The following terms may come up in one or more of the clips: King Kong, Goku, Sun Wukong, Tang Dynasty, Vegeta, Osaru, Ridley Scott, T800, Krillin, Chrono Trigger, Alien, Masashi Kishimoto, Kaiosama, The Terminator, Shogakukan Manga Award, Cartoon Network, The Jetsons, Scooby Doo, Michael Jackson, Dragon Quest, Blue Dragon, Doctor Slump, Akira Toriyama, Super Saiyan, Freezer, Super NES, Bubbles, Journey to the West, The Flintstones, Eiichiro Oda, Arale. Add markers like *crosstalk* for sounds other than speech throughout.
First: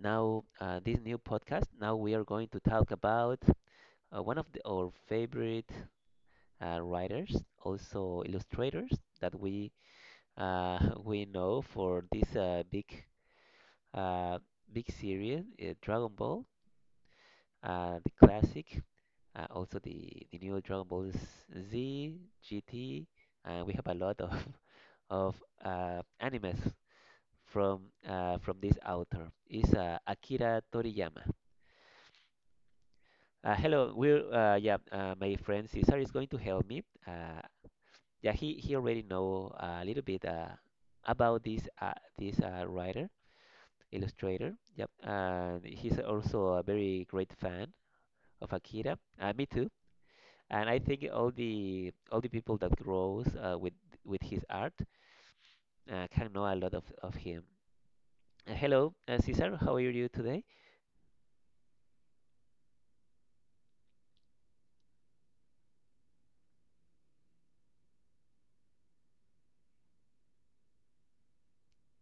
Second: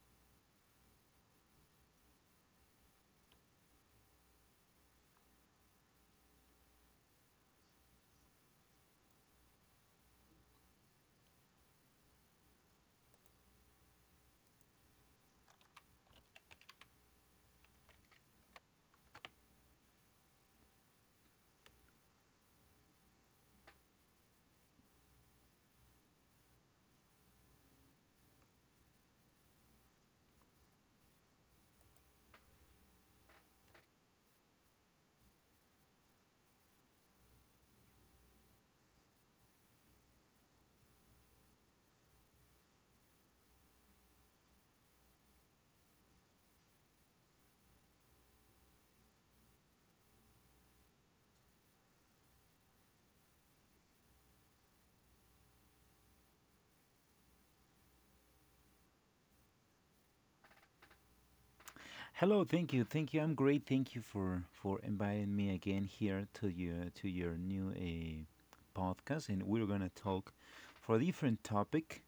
Now, this new podcast. Now we are going to talk about one of our favorite writers, also illustrators that we *laughs* we know for this big uh, big series, Dragon Ball, the classic, also the new Dragon Ball Z, GT. We have a lot of *laughs* of animes from this author. Is Akira Toriyama. Hello, we're yeah. My friend Cesar is going to help me. Yeah, he already know a little bit about this writer illustrator. Yep, and he's also a very great fan of Akira. Me too. And I think all the people that grows with his art can know a lot of him. Hello, Cesar. How are you today? Hello, thank you, thank you. I'm great. Thank you for inviting me again here to your new podcast, and we're gonna talk for a different topic.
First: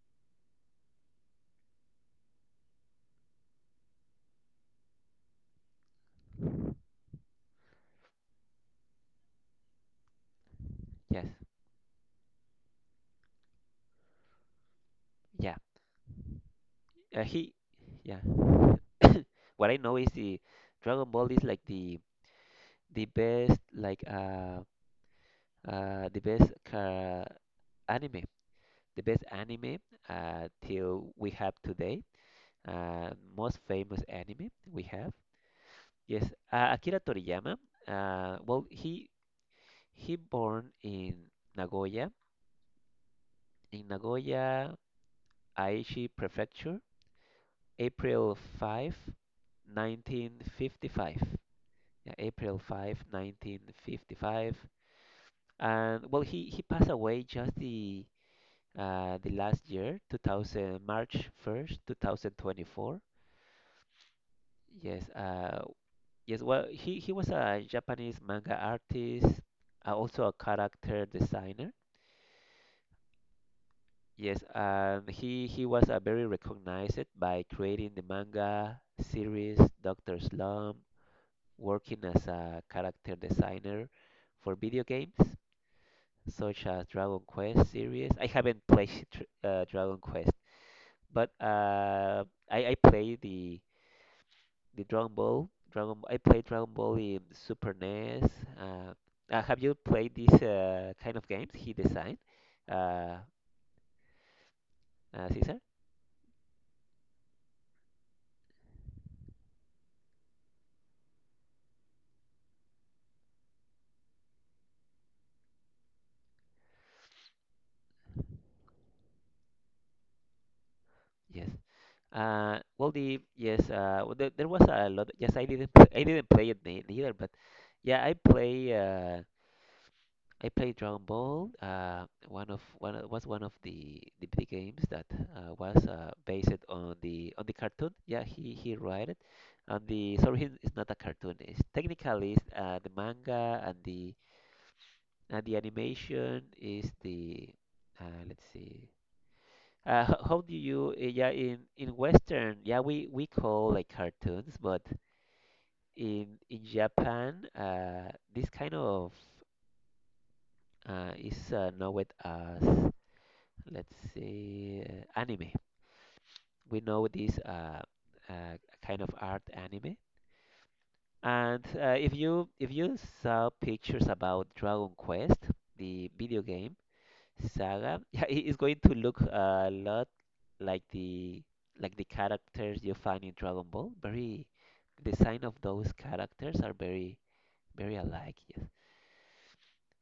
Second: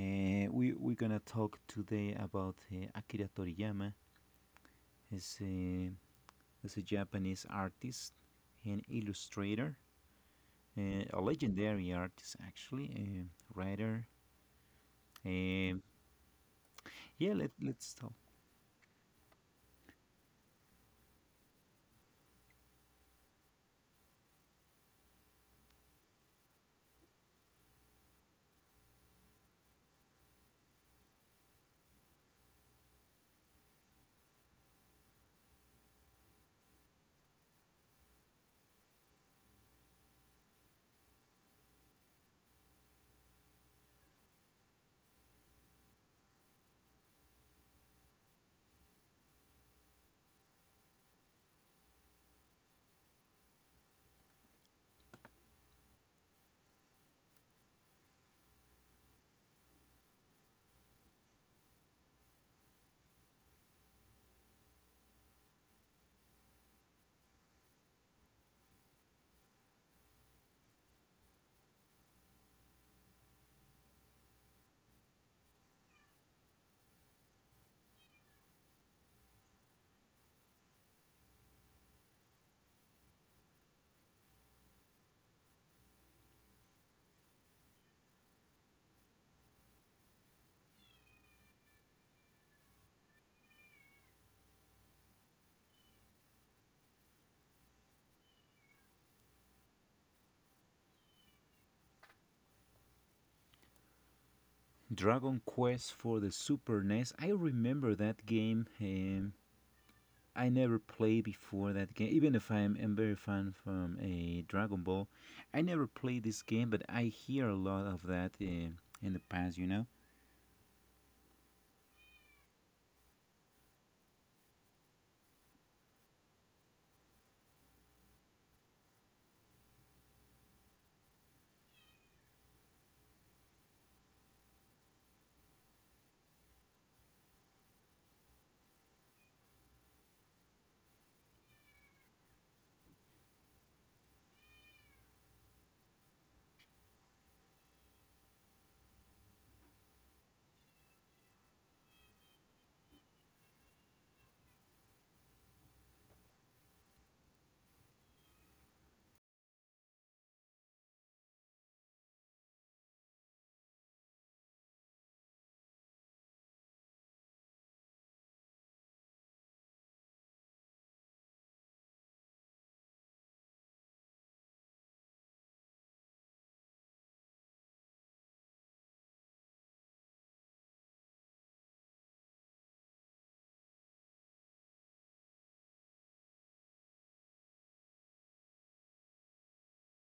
We're gonna talk today about Akira Toriyama. He's a he's a Japanese artist and illustrator, a Yes. legendary artist, actually, a writer. Yeah. Um, Uh, yeah, he, let's talk. yeah. *coughs* What I know is the Dragon Ball is like the best the best anime, the best anime till we have today. Uh, most famous anime we have. Yes, Akira Toriyama. Well, he born in Nagoya, Aichi Prefecture, April 5, 1955. Yeah, April 5, 1955. And well, he passed away just the last year, 2000, March 1st, 2024. Yes, yes. Well, he was a Japanese manga artist, also a character designer. Yes, and he was very recognized by creating the manga series Doctor Slump, working as a character designer for video games, such as Dragon Quest series. I haven't played Dragon Quest, but I play the Dragon Ball. Dragon I played Dragon Ball in Super NES. Uh, have you played these kind of games he designed? Uh, Dragon Caesar? Quest for the Super NES. I remember that game. I never played before that game, even if I am very fan from a Dragon Ball. I never played this game, but I hear a lot of that in the past, you know. Yes. Well, the yes. Well, there was a lot. Yes, I didn't. Play, I didn't play it neither, but yeah, I play. I played Dragon Ball. Was one of the games that was based on the cartoon. Yeah, he wrote it. And the Sorry, it's not a cartoon. It's, the manga and the animation is the let's see. How do you yeah in Western yeah we call like cartoons, but in Japan this kind of is known as let's see, anime. We know this uh, kind of art anime. And if you saw pictures about Dragon Quest, the video game saga, *laughs* yeah, it is going to look a lot like the like the characters you find in Dragon Ball. Very design of those characters are very alike. Yes,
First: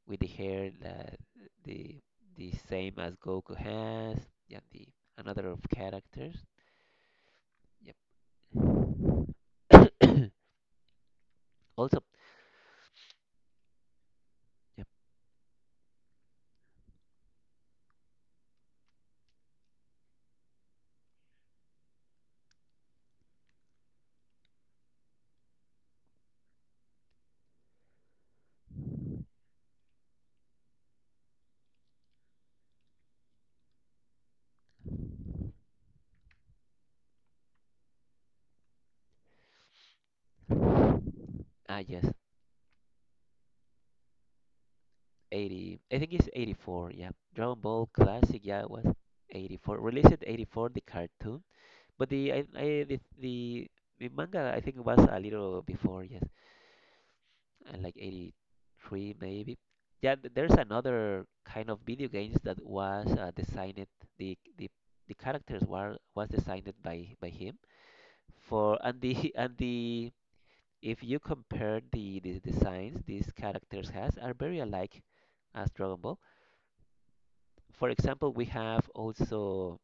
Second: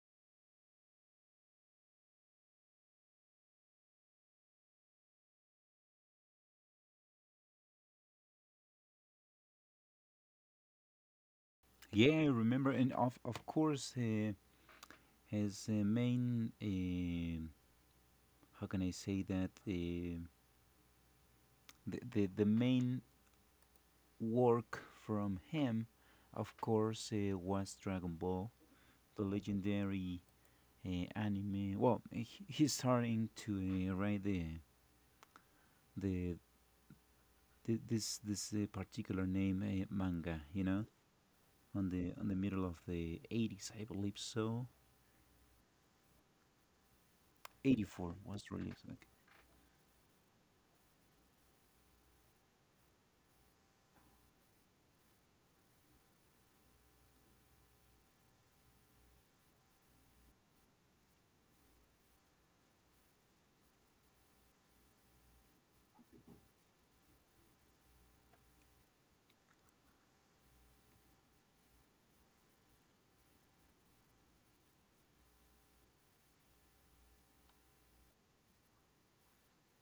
with the hair, the, the same as Goku has. Yeah, the another of characters. Yeah, *coughs* also, Yeah, I remember. And of course, yeah, his main, how can I say that? The main work from him, of course, was Dragon Ball, the legendary anime. Well, he's starting to write the th- this particular name manga, you know, ah yes, on the middle of the '80s, I believe so. 80. I think it's 84. Yeah, Dragon Ball '84 Classic. was Yeah, it was released. Like, 84. Released at 84, the cartoon, but the manga I think was a little before. Yes, like 83 maybe. Yeah, there's another kind of video games that was designed. The the the characters were was designed by him for and the *laughs* and the If you compare the designs these characters has are very alike as Dragon Ball. For example, we have also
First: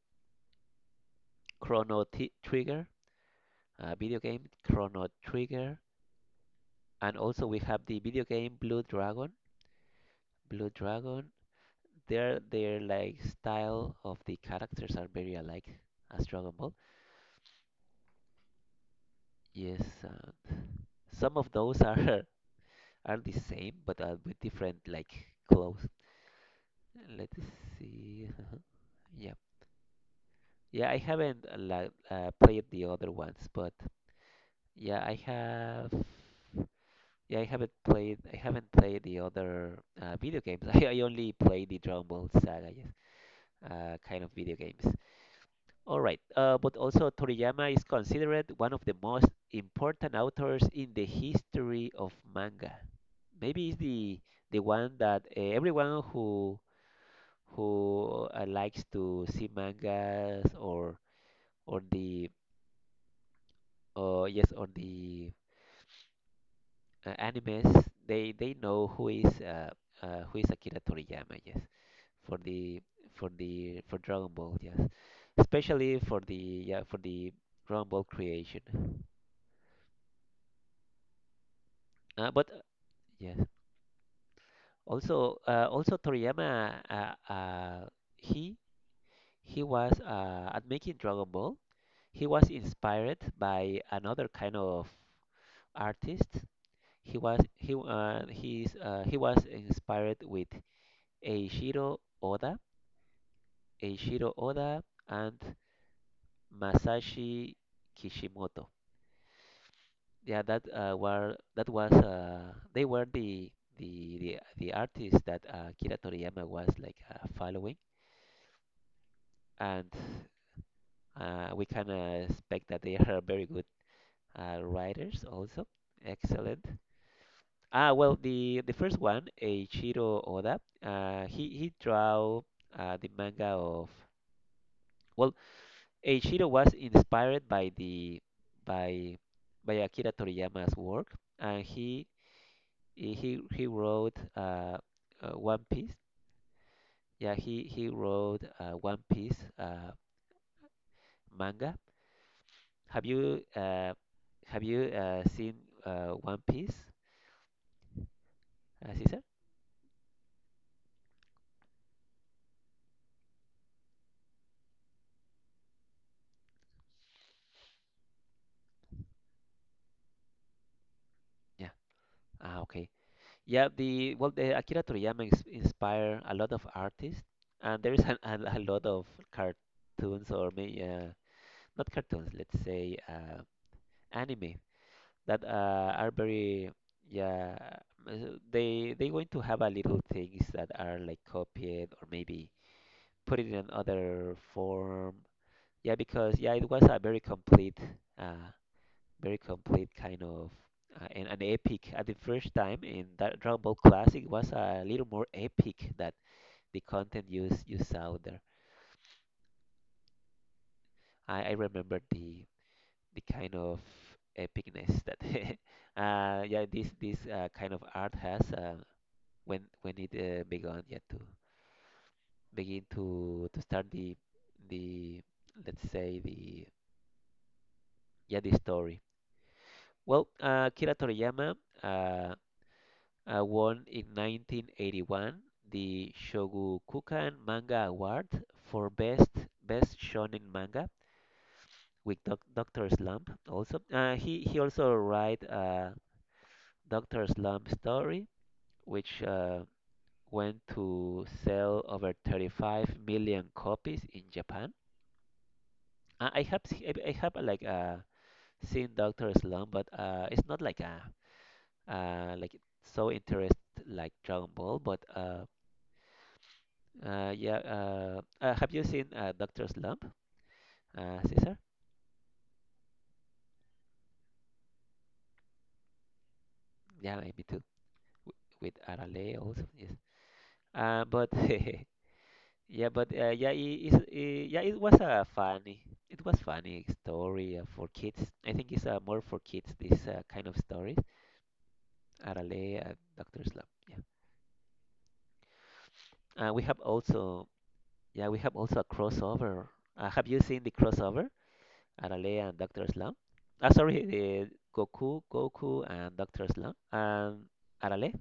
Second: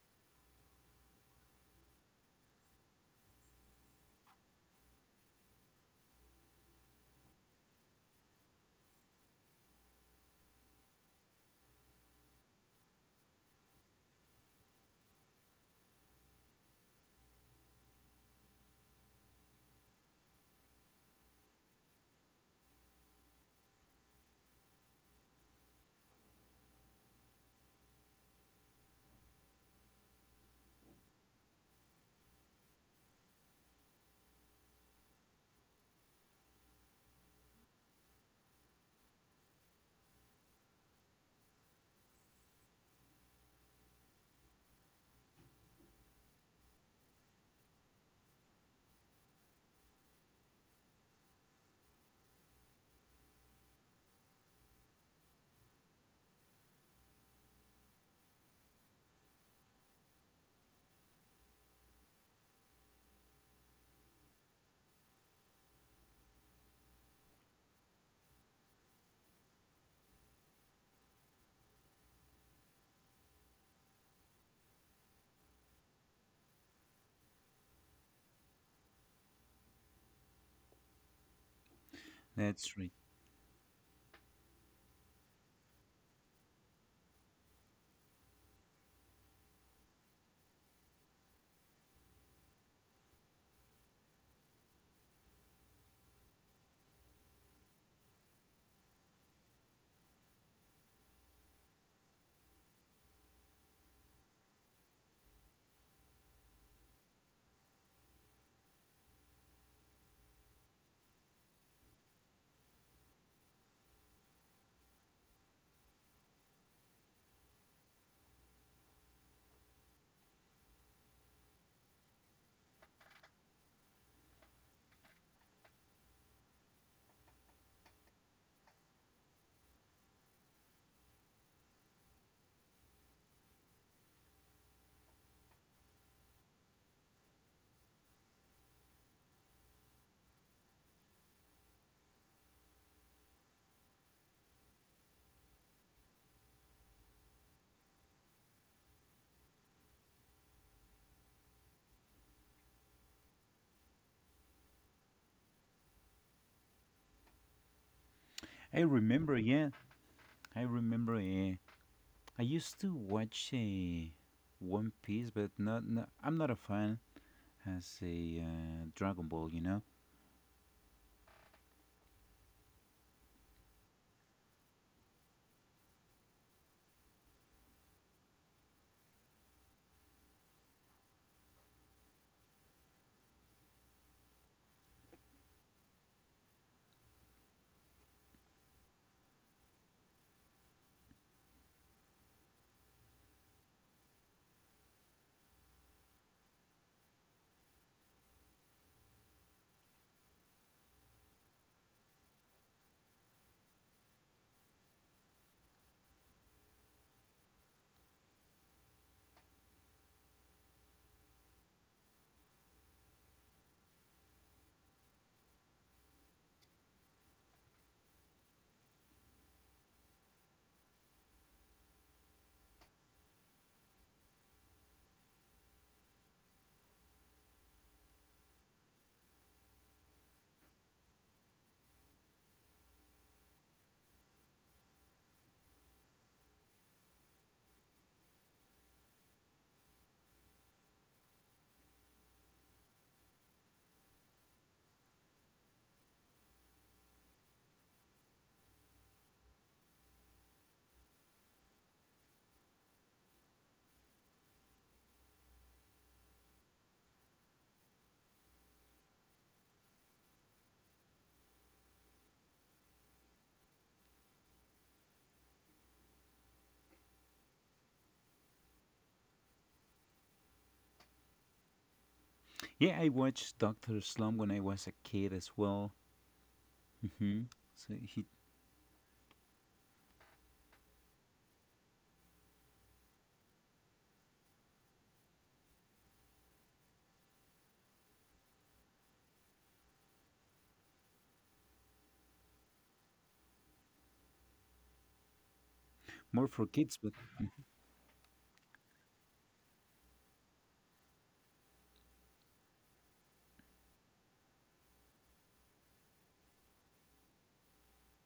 Chrono T Trigger, a video game Chrono Trigger, and also we have the video game Blue Dragon. Blue Dragon, their like style of the characters are very alike as Dragon Ball. Yes, some of those are *laughs* are the same but with different like clothes. Let's see. *laughs* Yeah. Yeah, I haven't played the other ones, but yeah, I have. Yeah, I haven't played. I haven't played the other video games. *laughs* I only play the Dragon Ball Saga, yes, kind of video games. All right, but also Toriyama is considered one of the most important authors in the history of manga. Maybe it's the one that everyone who likes to see mangas or the or yes on the animes they know who is Akira Toriyama, yes, for the for Dragon Ball, yes, especially for the Dragon Ball creation, but that's right. yes. Also also Toriyama, he he was at making Dragon Ball. He was inspired by another kind of artist. He was inspired with Eiichiro Oda, Eiichiro Oda, and Masashi Kishimoto. Yeah, that was they were the artists that Kira Toriyama was like following, and we can expect that they are very good writers also. Excellent. Ah, well, the first one, Eiichiro Oda, he draw the manga of well Eiichiro was inspired by the by by Akira Toriyama's work, and he wrote One Piece. Yeah, he wrote One Piece manga. Have you uh, have you seen One Piece, I Caesar? remember, yeah, I remember. I used to watch One Piece, but not I'm not a fan as a Dragon Ball, you know. Yeah. Ah, okay. Yeah, the well, the Akira Toriyama inspired a lot of artists, and there is *laughs* a lot of cartoons or may not cartoons, let's say. Anime that are very yeah uh, they going to have a little things that are like copied or maybe put it in another form yeah because yeah it was a uh very complete kind of and an epic at the first time in that Dragon Ball Classic was a little more epic that the content used you saw there. I remember the kind of epicness that *laughs* yeah this kind of art has when it began yeah to begin to start the let's say the yeah the story. Well, Akira Toriyama, uh, won in 1981 the Shogakukan Manga Award for best shonen manga with Doctor Slump also. He also write Doctor Slump story, which went to sell over 35 million copies in Japan. I have seen Doctor Slump, but it's not like a like so interest like Dragon Ball. Have you seen Doctor Slump, Caesar? Yeah, I watched Doctor Slump when I was a kid as well. Yeah, me Hmm. too. So he With Arale also, yes. But *laughs* yeah, but yeah, it, it's- it, yeah, it was a funny, it was funny story for kids. I think it's more for kids this kind of stories. Arale, Doctor Slump. more Yeah, for we have kids, but also yeah we have also a crossover. Have you seen the crossover Arale and Doctor Slump? Ah, sorry, the Goku and Doctor Slump and Arale,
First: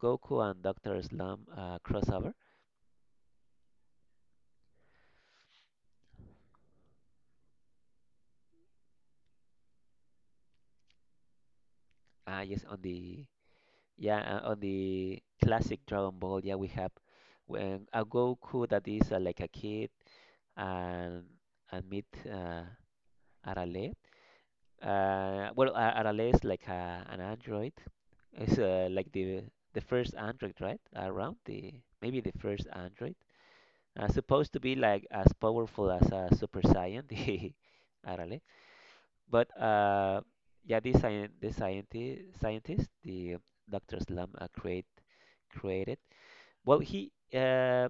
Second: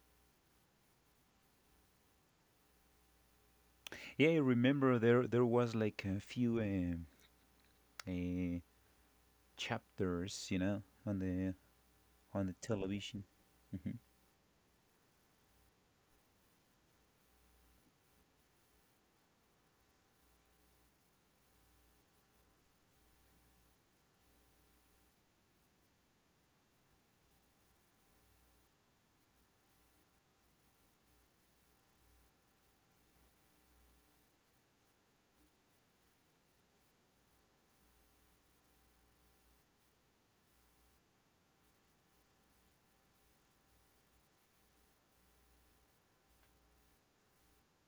Goku and Doctor Slump crossover. yeah, I remember there was like a few uh, chapters, you know, Ah, on the yes, on the television. Mhm. Yeah, on the classic Dragon Ball, yeah, we have when a Goku that is like a kid and and meet Arale. Well, Arale is like an android. It's like the first android, right? Around the maybe the first android. Supposed to be like as powerful as a Super Saiyan, *laughs* the Arale. But yeah, this scien the scientist, scientist, the Dr. Slum created. Well, he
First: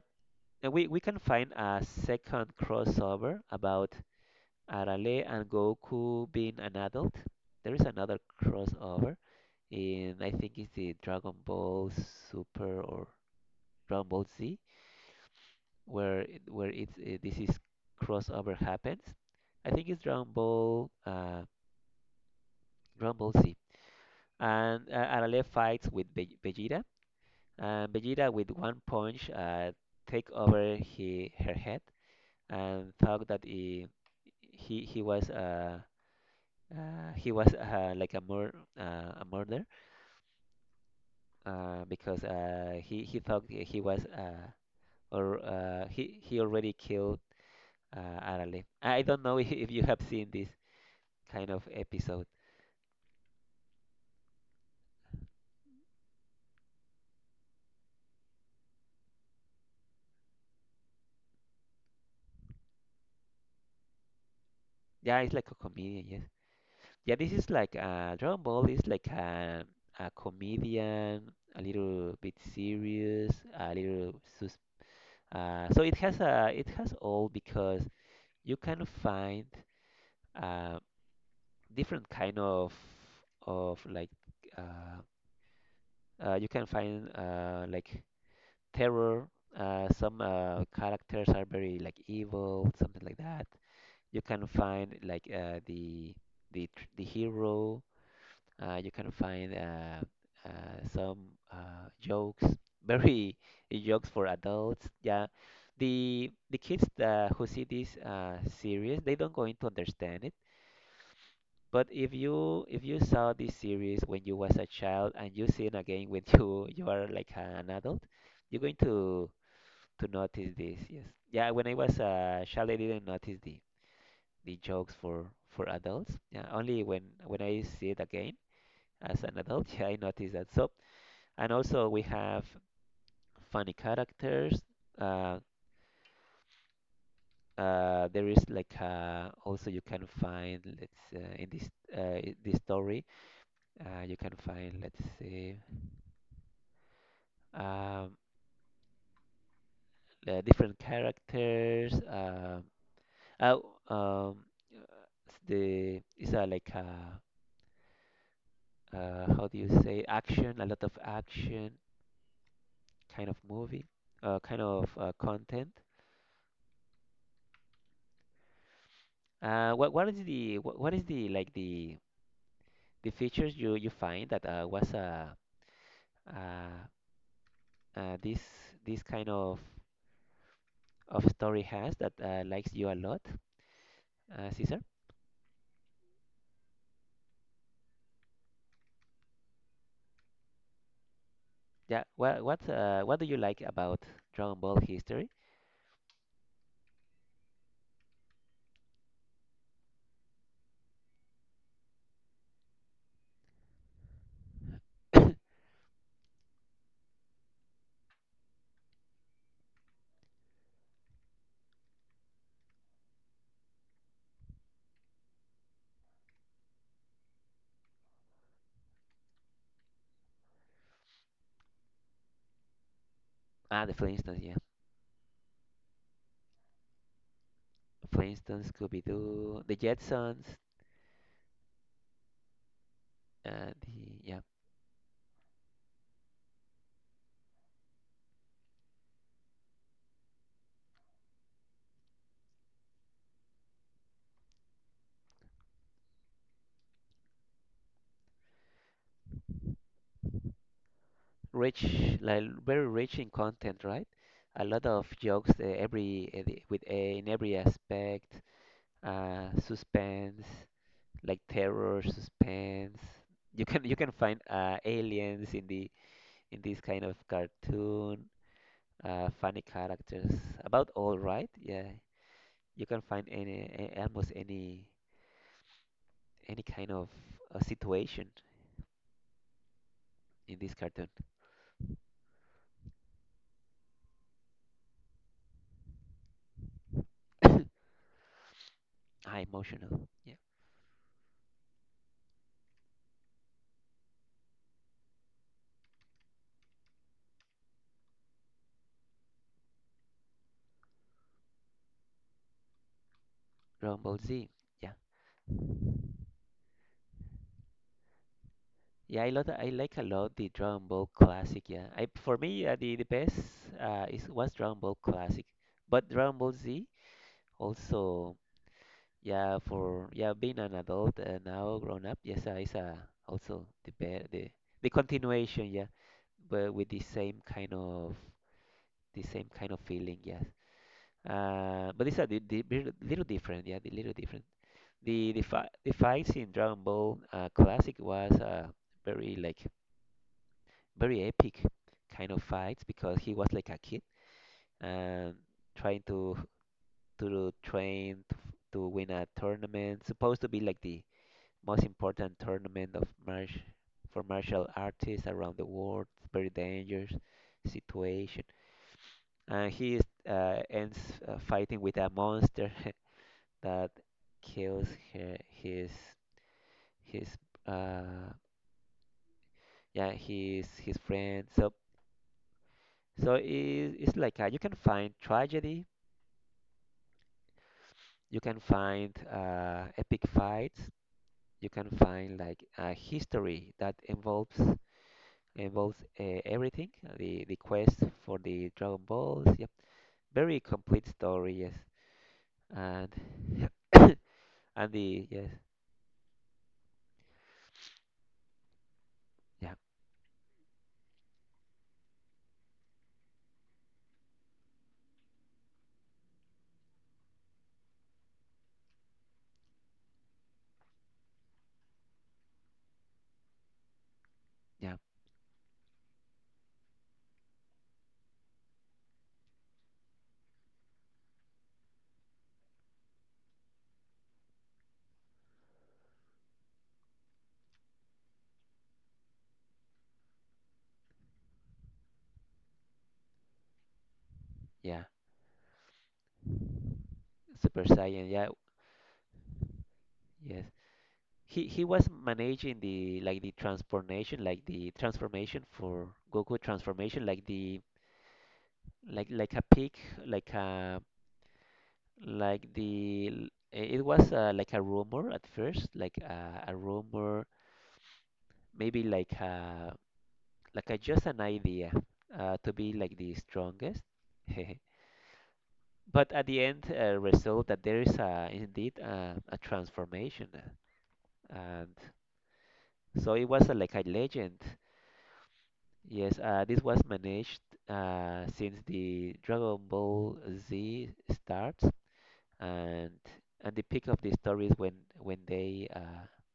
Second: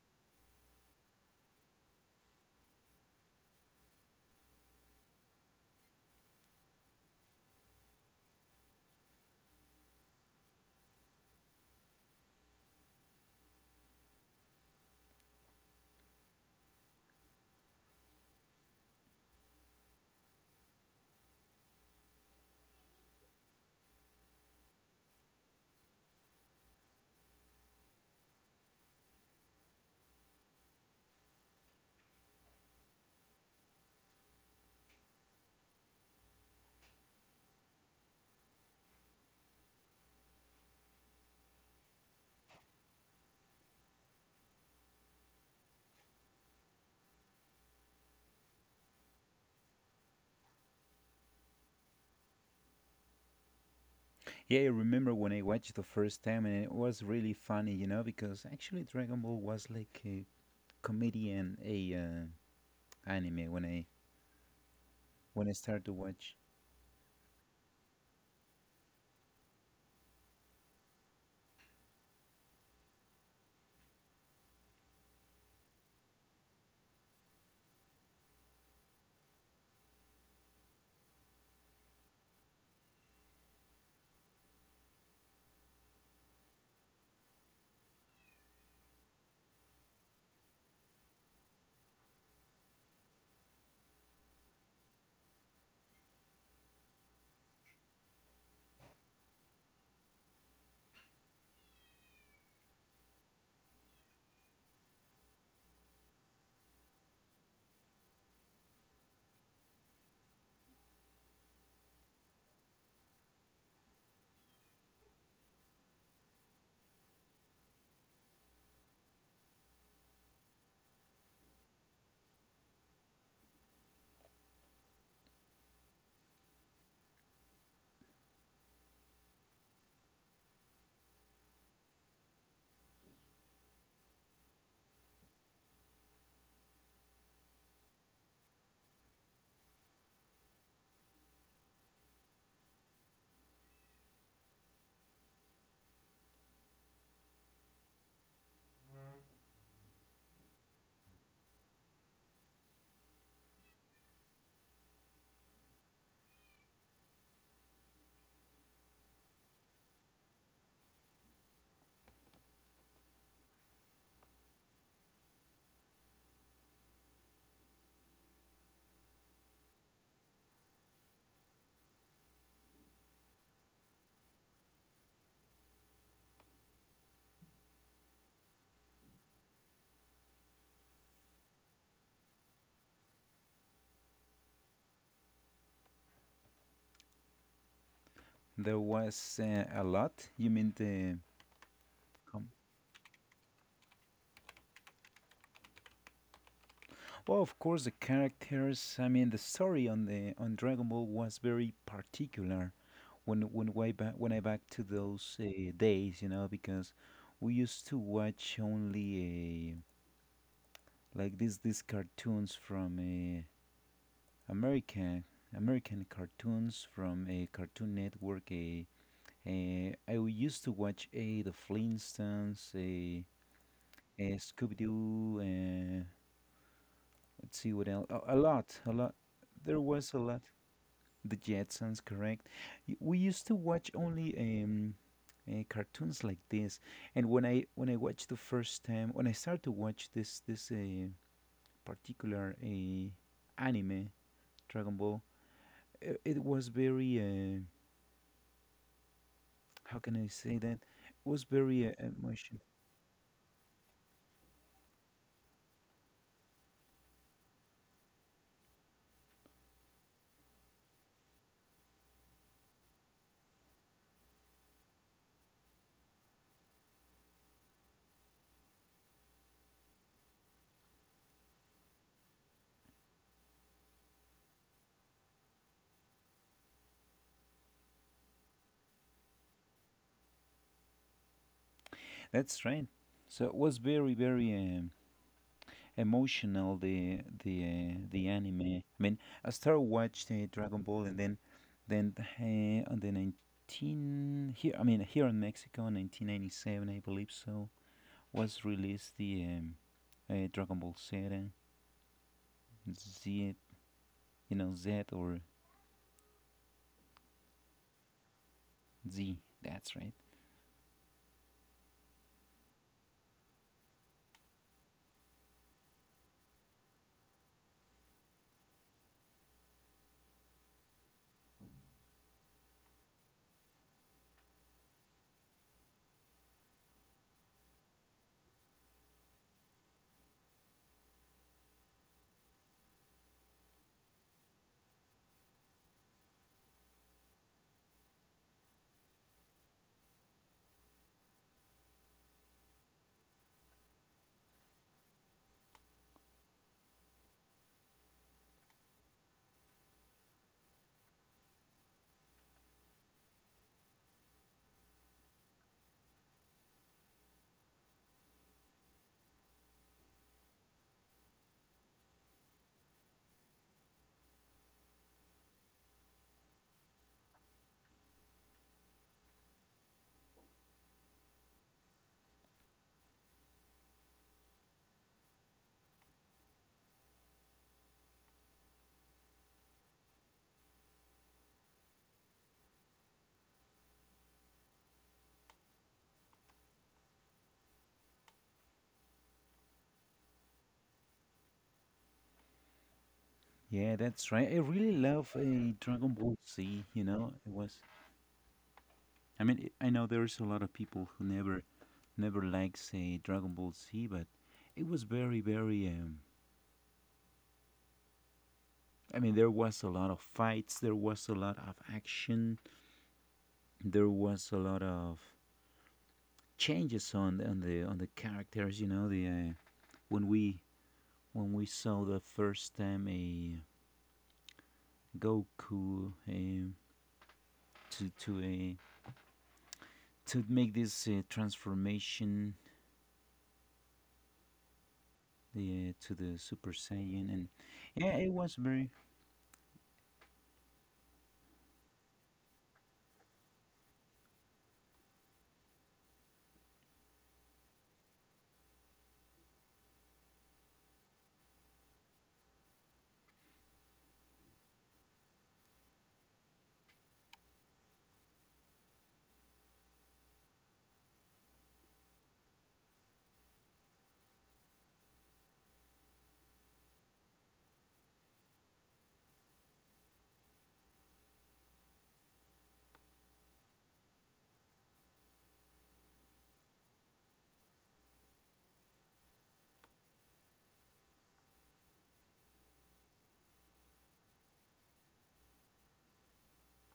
we can find a second crossover about Arale and Goku being an adult. There is another crossover in I think it's the Dragon Ball Super or Dragon Ball Z where it's this is crossover happens. I think it's Dragon Ball Dragon Ball Z and Arale fights with Vegeta, and Vegeta with one punch take over he her head and thought that he, he was uh, uh, he was like a mur a murder because he thought he was or he already killed Arale. I don't know *laughs* if you have seen this kind of episode. Yeah, I remember when I watched the first time, and it was really funny, you know, because actually Dragon Ball was like a comedy and a anime Yeah, it's when like I a started to comedian. Yes. watch. Yeah, this is like Dragon Ball is like a comedian, a little bit serious, a little sus. So it has a it has all because you can find uh, different kind of like uh, you can find like terror. Some characters are very like evil, something like that. You can find like the the hero. You can find some jokes, *laughs* very jokes for adults. Yeah, the kids who see this series, they don't going to understand it. But if you saw this series when you was a child and you see it again when *laughs* you are like an adult, you're going to notice this. Yes. Yeah. When I was a child, I didn't notice the jokes for adults. Yeah. Only when I see it again as an adult, *laughs* yeah, I notice that. So and also we have funny characters. Uh, there is like also you can find let's in this this story, you can find, let's see, um, the different characters. Oh, um, it's the it's a, like a, how do you say, action? A lot of action kind of movie, kind of content. What is what is the, like, the features you find that was a, uh, uh, uh this this kind of story has that likes you a lot, Caesar? There was a lot. You mean the Yeah. What com- what uh, what do you like about Dragon Ball history? well, of course, the characters. I mean, the story on the on Dragon Ball was very particular. When way back when I back to those *coughs* days, you know, because we used to watch only like these cartoons from America, American cartoons from a Cartoon Network. I used to watch a the Flintstones, Ah, the a Flintstones, yeah. Scooby Doo. Let's see what else. A, a Flintstones, lot, a lot. Scooby-Doo, the There was a lot. Jetsons, The Jetsons, correct? We used to uh, watch the only yeah, cartoons like this, and when I watched the first time, when I started to watch this particular anime, Dragon Ball, it was very, how can I say that? It was very rich, like emotional. very rich in content, right? A lot of jokes, every the- with a, in every aspect, suspense, like terror, suspense. You can find aliens in the in this kind of cartoon, funny characters, about all, right? Yeah, you can find any almost any kind of situation in this cartoon. That's right. So it was very, emotional, the *coughs* anime. I mean, I started Ah, watching Dragon Ball, emotional. and then Yeah, then on the nineteen here. I mean, here in Mexico, in 1997, I believe so, was released the Dragon Ball Z, Z, you know, Z or Dragon Ball Z. Yeah, Z. That's right. yeah, I love, I like a lot the Dragon Ball Classic. Yeah, I, for me, the best is was Dragon Ball Classic, but Dragon Ball Z also. Yeah, for yeah being an adult and now grown up. Yes, it's also the the continuation. Yeah, but with the same kind of the same kind of feeling. Yes. But these are the little different, yeah, the little different. The fights in Dragon Ball Classic was very like very epic kind of fights, because he was like a kid and trying to train to, to win a tournament supposed to be like the most important tournament of march for martial artists around the world. It's very dangerous situation, and he is, ends fighting with a monster *laughs* that kills her, his uh, yeah his friend. So so it, it's like, you can find tragedy, you can find epic fights, you can find like a history that involves, involves everything, the quest for the dragon balls, yep, very complete story, yes. Yeah, that's right. I really And love Dragon Ball *coughs* Z. and You the, know, yes, it was, I mean, I know there's a lot of people who yeah, never like say Dragon Ball Z, but it was very, very. I mean, there was a lot of fights, there was a lot of action, there was a lot of yeah, changes on the characters. You know, the when we when we saw the first time a Goku, to a to make this transformation, yeah, to the Super Saiyan, and super yeah, saiyan, it yeah, was very. yes. He was managing the, like the transformation, like the transformation for Goku transformation, like the like a pig, like a, like the it was like a rumor at first, like a rumor, maybe like a, like a, just an idea, to be like the strongest *laughs* but at the end result that there is, indeed, a transformation, and so it was, like a legend. Yes, this was managed since the Dragon Ball Z starts, and and the peak of the story is when they,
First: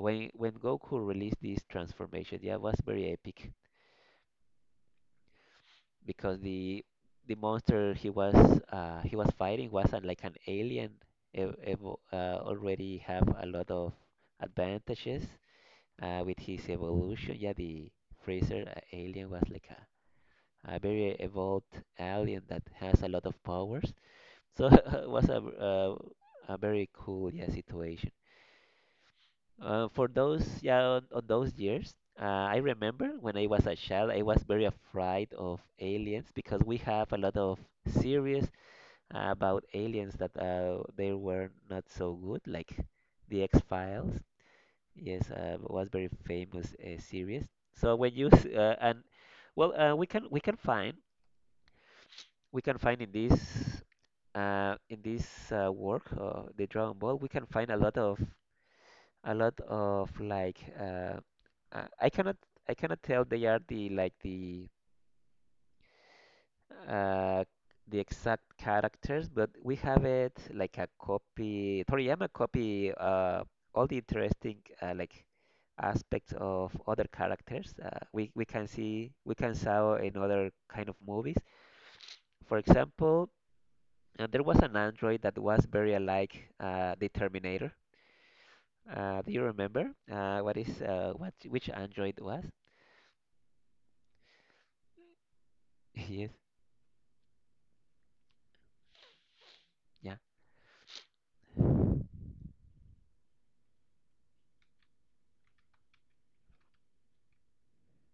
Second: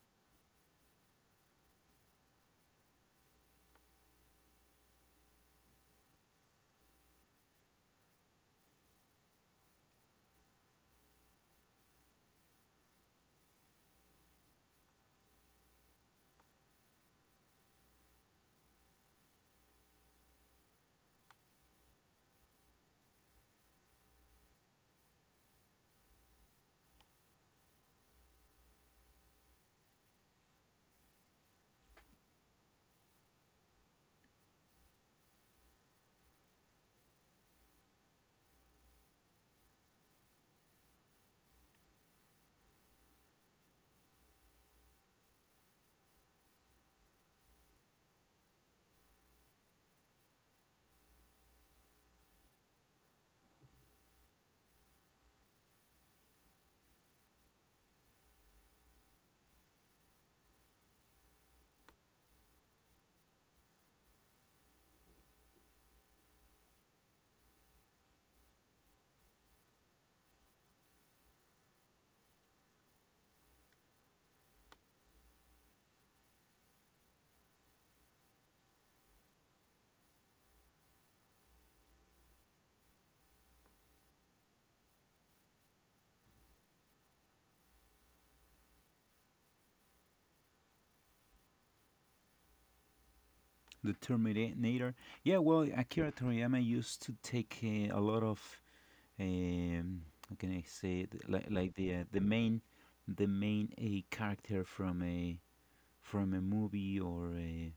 when Goku released this transformation. Yeah, it was very epic because the monster he was, he was fighting was an, like an alien. Already have a lot of advantages with his evolution. Yeah, the Freezer alien was like a very evolved alien that has a lot of powers. So *laughs* it was a, a very cool, yeah, situation. For those, yeah, on those years, I remember when I was a child, I was very afraid of aliens because we have a lot of series about aliens that, they were not so good, like the X Files. Yes, was very famous series. So when you, and well, we can we can find in this. In this work, the Dragon Ball, we can find a lot of like, uh, I cannot I cannot tell they are the, like the, uh, the exact characters, but we have it like a copy. Toriyama copy all the interesting, like, aspects of other characters. We can see, we can saw in other kind of movies. For example, there was an android that was very alike the Terminator. Do you remember what which Android was? The Terminator. Yeah, well, *laughs* Yes, Akira Toriyama used to take a lot of, yeah, um, how can I say it? Like the main, a character from a movie or a,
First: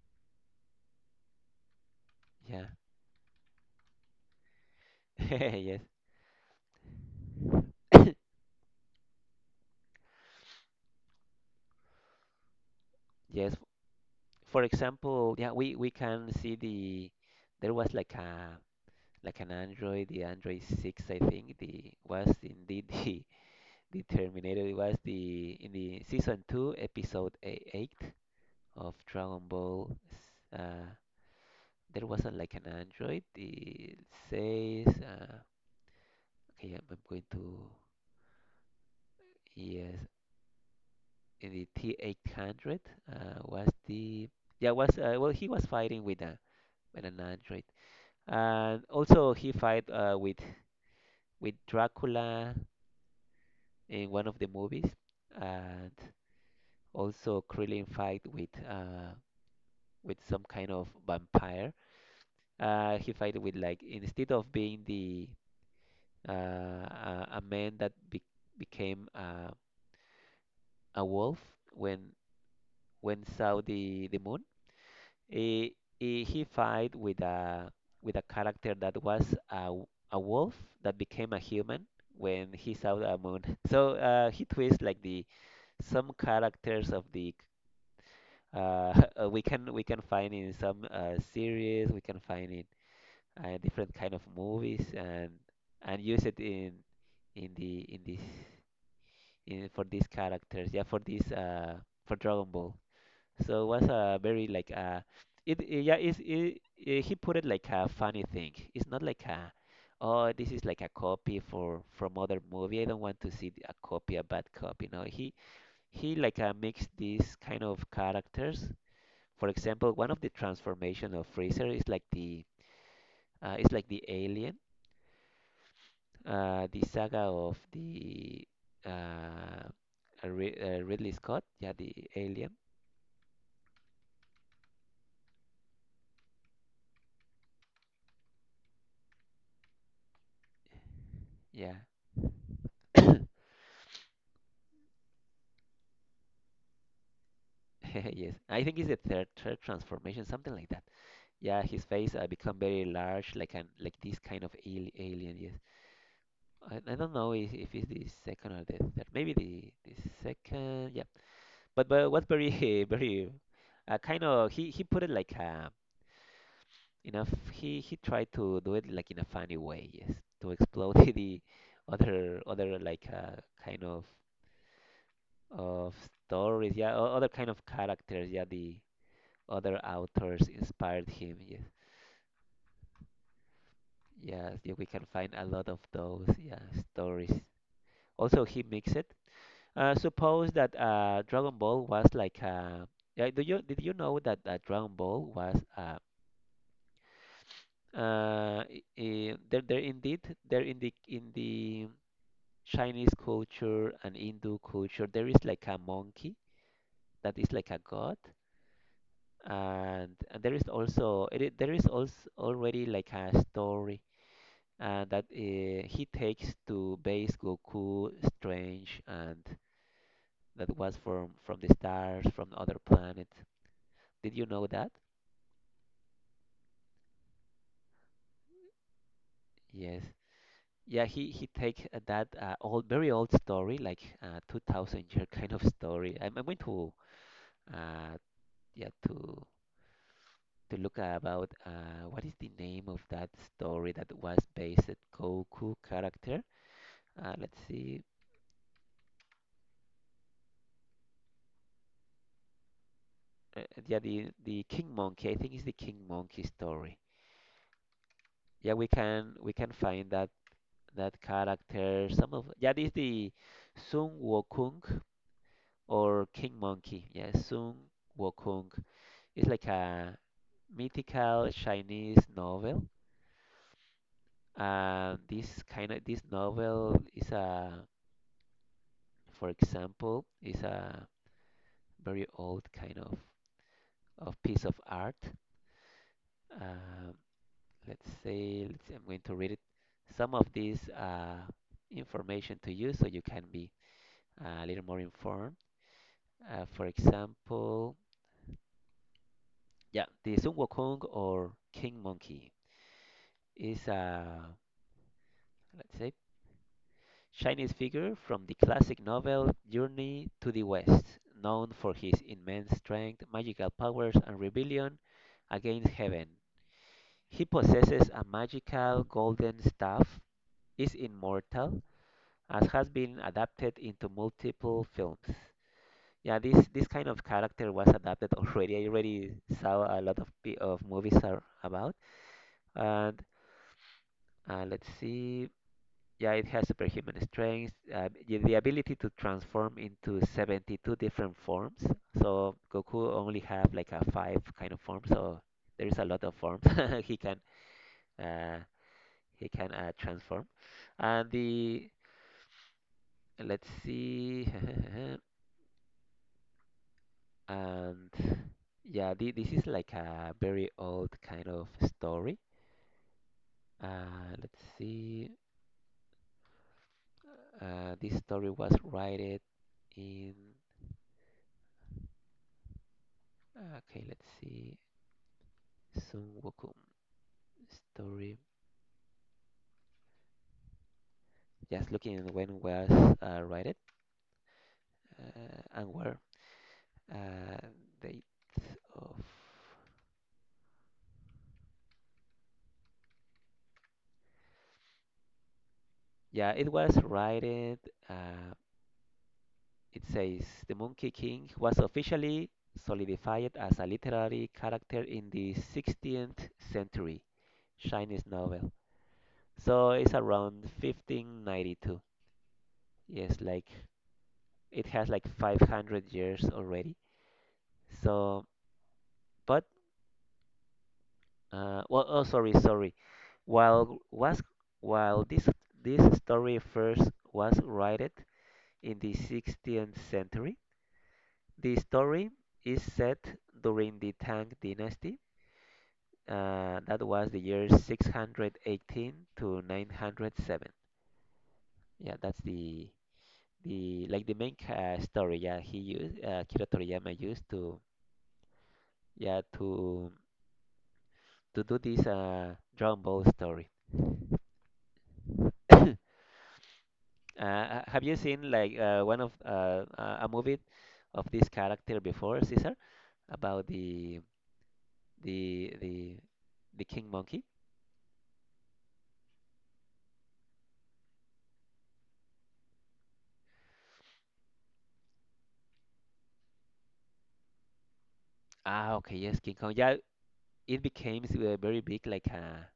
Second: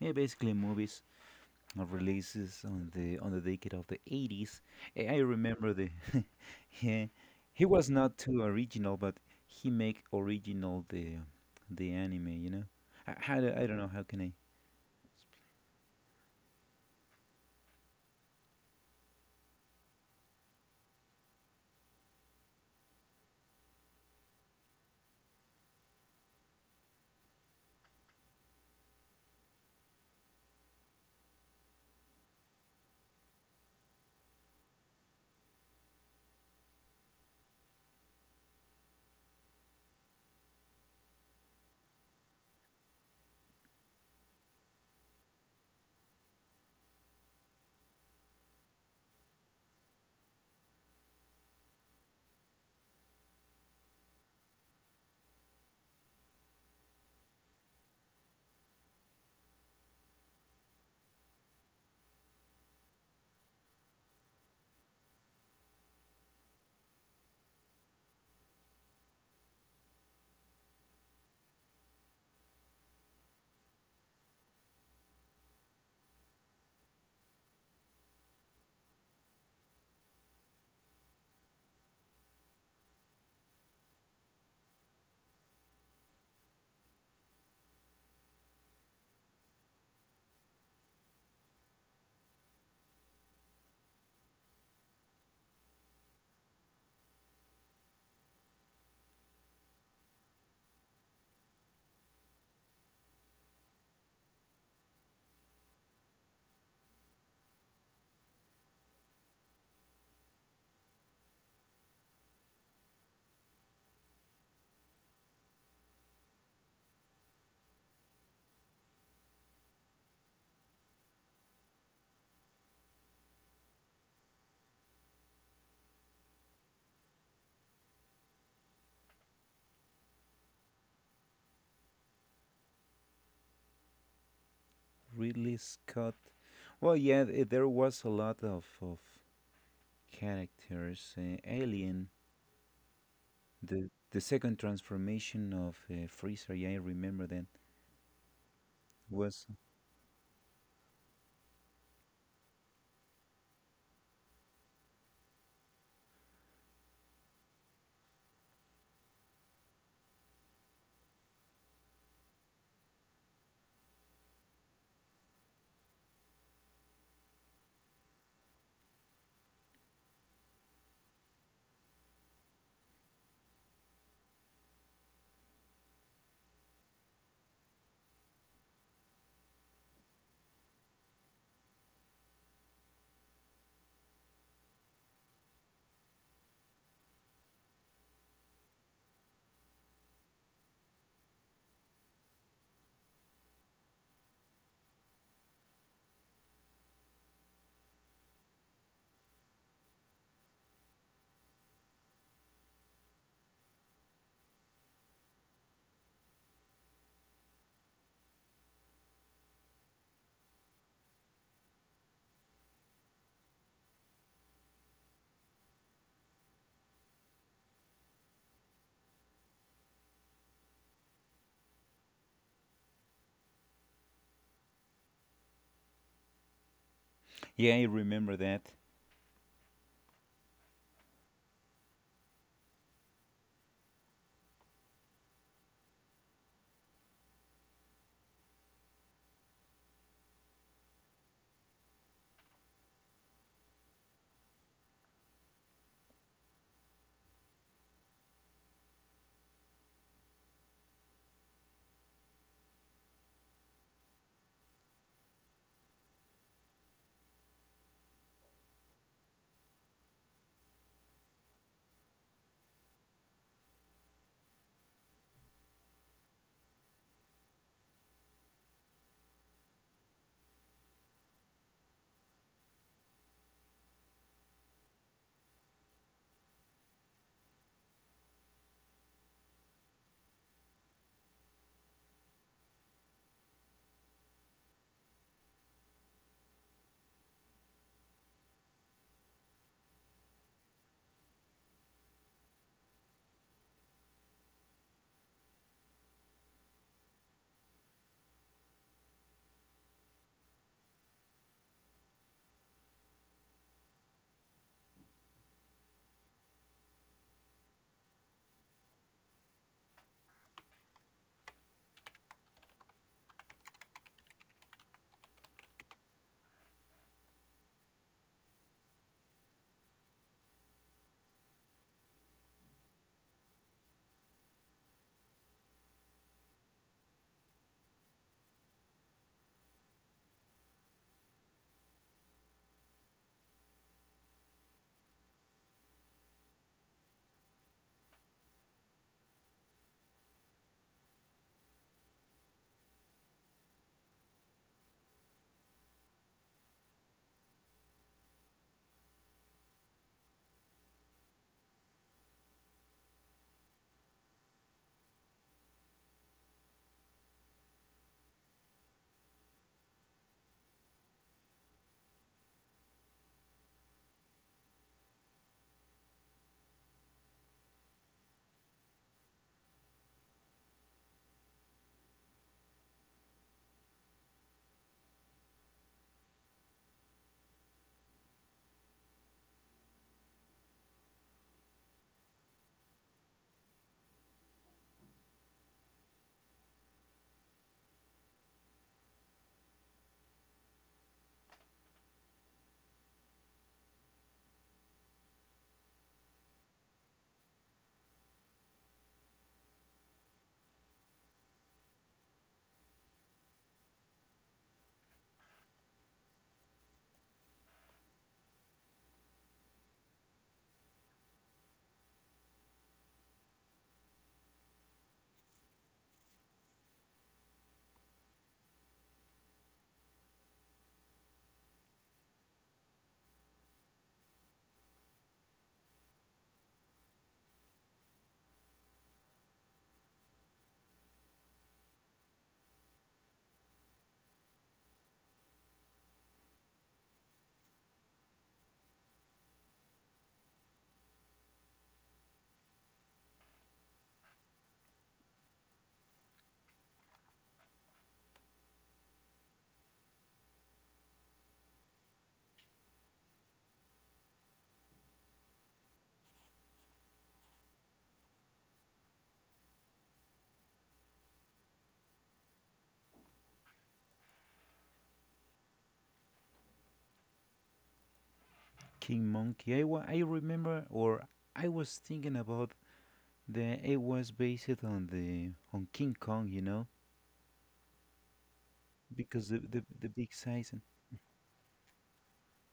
yeah, basically movies or releases on the decade of the '80s. I yeah, *laughs* remember yes, the *laughs* yeah, he was not *coughs* too original, but he make original the anime. You know, I, yes. I, I don't know how can I. For example, yeah, we can see the there was like a like an Android, the Android six, I think. The was indeed the *laughs* the Terminator. It was the in the season two, episode eight of Dragon Ball. Uh, there wasn't like an Android. It says, okay, I'm going to. Yes, in the T800 uh, was the, yeah, was, well, he was fighting with a with an android, and also he fight with Dracula in one of the movies, and also Krillin fight with, with some kind of vampire. Uh, he fight with, like, instead of being the, a man that became, a wolf when saw the moon. He, he fight with a character that was a, a wolf that became a human when he saw the moon. *laughs* So, he twists like the some characters of the, uh, *laughs* we can find in some series, we can find in different kind of movies, and use it in the in this in for these characters. Yeah, for this for Dragon Ball. So it was a very like, it, it's it, it, he put it like a funny thing. It's not like a, oh, this is like a copy for from other movie. I don't want to see a copy, a bad copy. No, he like, mixed these kind of characters. For example, one of the transformation of Freezer is like the, it's like the alien, the saga of the, uh, Ridley Scott. Yeah, the alien. Ridley Scott. Well, yeah, there was a lot of characters. Alien, Yeah. *coughs* the second transformation of Freezer. Yeah, I remember that. *laughs* Yes, I think it's Was the third, third transformation, something like that. Yeah, his face become very large, like an like this kind of al alien. Yes, I don't know if it's the second or the third. Maybe the second. Yeah, but what's very *laughs* very, kind of, he put it like enough. He tried to do it like in a funny way. Yes, to explode *laughs* the other other like, kind of of stories. Yeah, other kind of characters. Yeah, the other authors inspired him. Yes. Yes, yeah, we can find a lot of those, yeah, stories. Also, he makes it. Suppose that Dragon Ball was like, yeah, do you did you know that Dragon Ball was, there there indeed, there in the Chinese culture and Hindu culture there is like a monkey that is like a god, and there is also there is also already like a story, and that he takes to base Goku strange and that was from the stars from other planets. Did you know that? yeah, I remember that. Yes. Yeah, he takes that old, very old story, like 2,000 year *laughs* kind of story. I'm going to uh yeah to look about what is the name of that story that was based Goku character. Let's see. Uh, yeah, the King Monkey. I think it's the King Monkey story. Yeah, we can find that that character. Some of, yeah, this the Sun Wukong or King Monkey, yeah, Sun Wukong, is like a mythical Chinese novel, and this kind of this novel is a, for example, is a very old kind of piece of art. Um, let's say, let's I'm going to read it some of this information to you so you can be, a little more informed. For example, yeah, the Sun Wukong or King Monkey is a, let's say, Chinese figure from the classic novel Journey to the West, known for his immense strength, magical powers, and rebellion against heaven. He possesses a magical golden staff, is immortal, as has been adapted into multiple films. Yeah, this kind of character was adapted *laughs* already. I already saw a lot of of movies are about. And let's see. Yeah, it has superhuman strength, the ability to transform into 72 different forms. So Goku only have like a five kind of forms, so there is a lot of forms *laughs* he can uh, transform. And the let's see. *laughs* And yeah, this is like a very old kind of story. Let's see. This story was written in. Okay, let's see. Sun Wukong story. Just looking at when was written and where. Uh, date of. Yeah, it was written. Uh, it says the Monkey King was officially solidified as a literary character in the 16th century Chinese novel. So it's around 1592. Yes, like it has like 500 years already. So, but sorry, sorry. While was while this story first was written in the 16th century, the story is set during the Tang Dynasty. That was the year 618 to 907. Yeah, that's the like the main story. Yeah, he used Akira Toriyama used to yeah to to do this Dragon Ball story. *coughs* Uh, have you seen like one of a movie of this character before, Caesar, about the the the king monkey? King Monkey. I remember, or I was thinking about that. It was based on King Kong, you know, Ah, okay, yes, because King the Kong. the, Yeah, the big size. it And, became very big, like a.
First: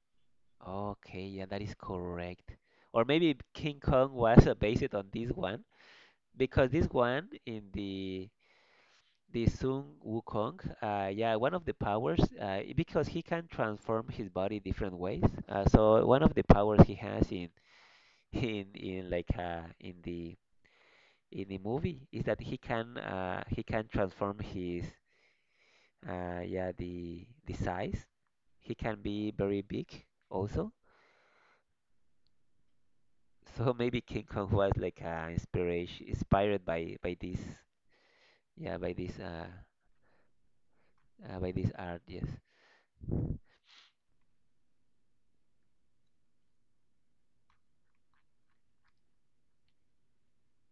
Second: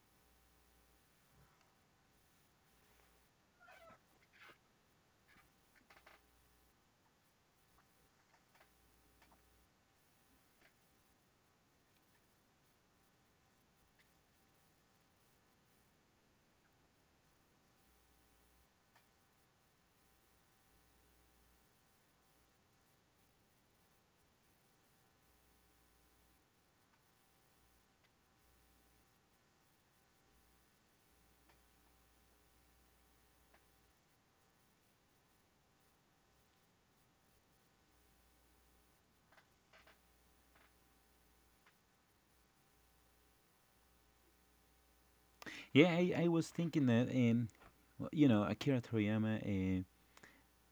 Okay, yeah, that is correct. Or maybe King Kong was based on this one because this one in the Sun Wukong, yeah, one of the powers, because he can transform his body different ways. So one of the powers he has in in like uh, in the in the movie is that he can transform his yeah the size. He can be very big also. *laughs* So maybe King Kong was like inspiration inspired by this yeah by this uh, by this art, yes. yeah, I was thinking that, and well, you know, Akira Toriyama, Uh,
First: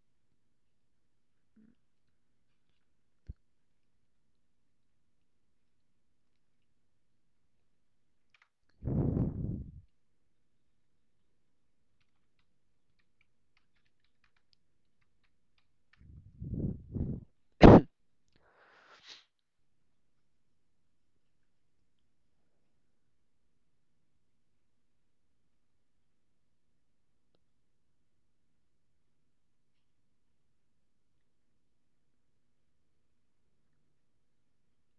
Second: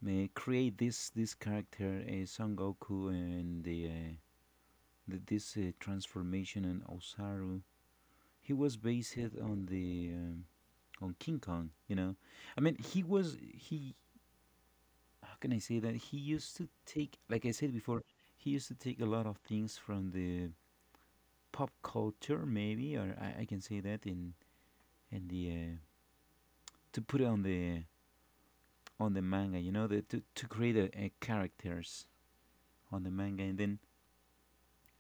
uh, create this character, Son Goku, and the this transformation and Osaru. He was based on the um, on King Kong. You know, I mean, he was he. How can I say that? He used to take, like I said *coughs* before, he used to take a lot of things from the pop culture, maybe, or I can say that in the to put it on the manga. You know, the, to create a characters on the manga, and then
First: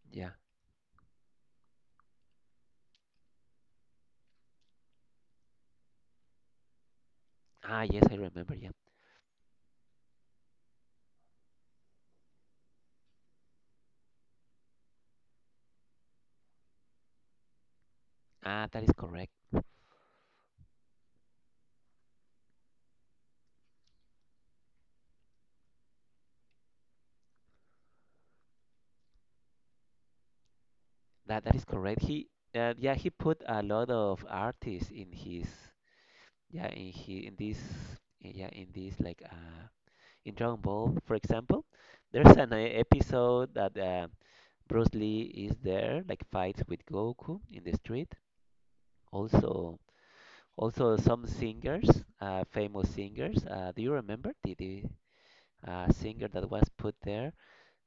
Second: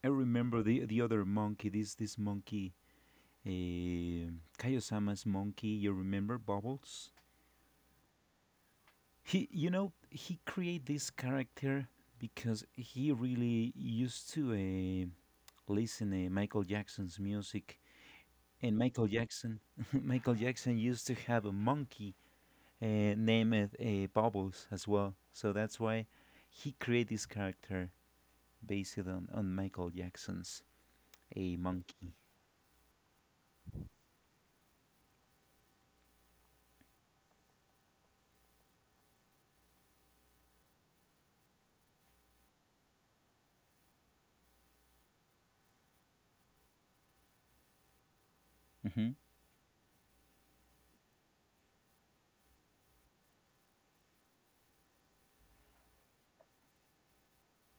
I Yeah. remember the other monkey, this monkey, uh, Kaiosama's monkey. You remember Bubbles? Ah, yes, I remember. Yeah. He created this character because he really used to listen to Michael Jackson's music, Ah, and that is Michael correct. Jackson, *laughs* Michael Jackson used to have a monkey, named Bubbles as well. So that's why he created this character based on Michael Jackson's That a is correct. monkey. He yeah, he put a lot of artists in his yeah in he in this yeah in this like in Dragon Ball, for example, there's an episode that Bruce Lee is there, like fights with Goku in the street. Mhm. Also, also some singers, famous singers. Do you remember the singer that was put there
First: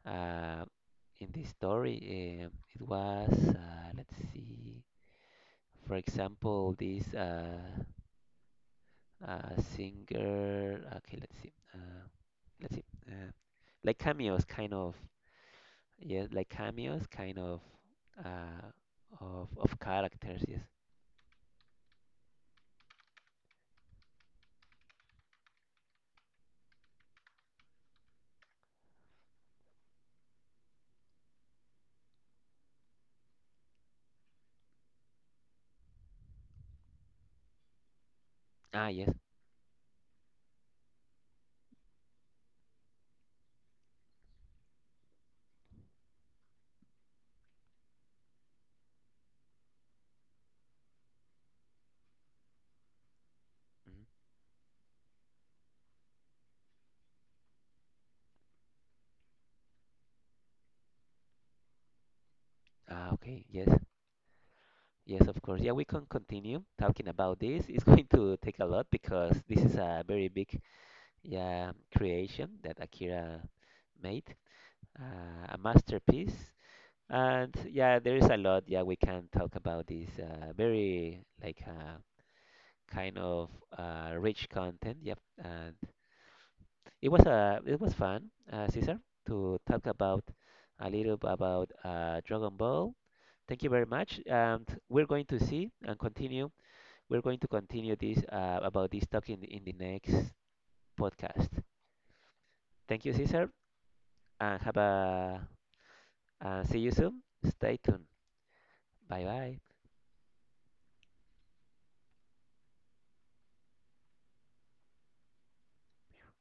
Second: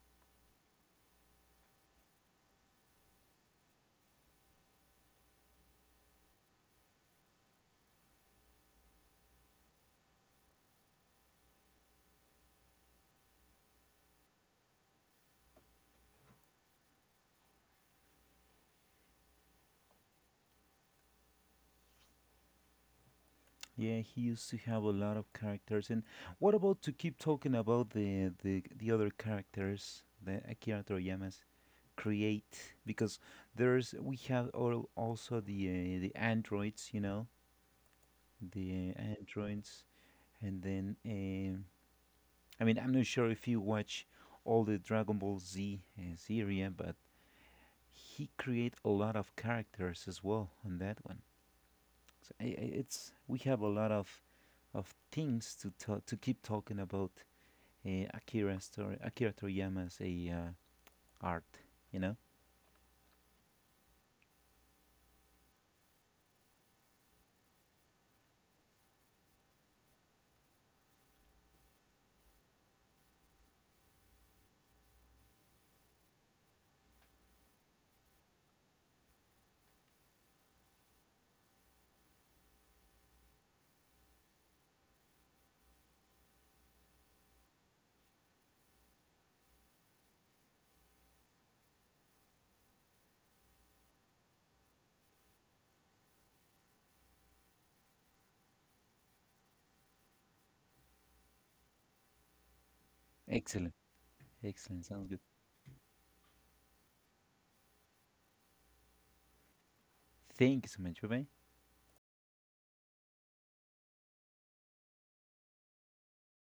uh, in this story? It was, let's see, for example, this singer. Okay, let's see. Let's see. Like cameos, kind of. Yes, like cameos, kind of characters. Yes. Yeah, he used to have a lot of characters. And what about to keep talking about the other characters that Akira Toriyama's create? Because there's we have also the androids, you know, Ah, the yes. androids, and then I mean, I'm not sure if you watch all the Dragon Ball Z series, but he create a lot of characters as well on that one. So it's we have a lot Mhm. of things to to keep talking about Akira story, Akira Toriyama's a art. You know, Ah, okay. Yes. Yes, of course. Yeah, we can continue talking about this. It's *laughs* going to take a lot because this is a very big, yeah, creation that Akira made, a masterpiece. And yeah, there is a lot. Yeah, we can talk about this. Very like kind of rich content. Yep. It was fun, Cesar, to talk about a little about Dragon Ball. Thank you very much. And we're going to see and continue. We're going to continue this about this talk in the next podcast. Thank you, Cesar, excellent. and have Sounds good. a and see you soon. Stay tuned. Bye bye. Thank you so much. Bye bye.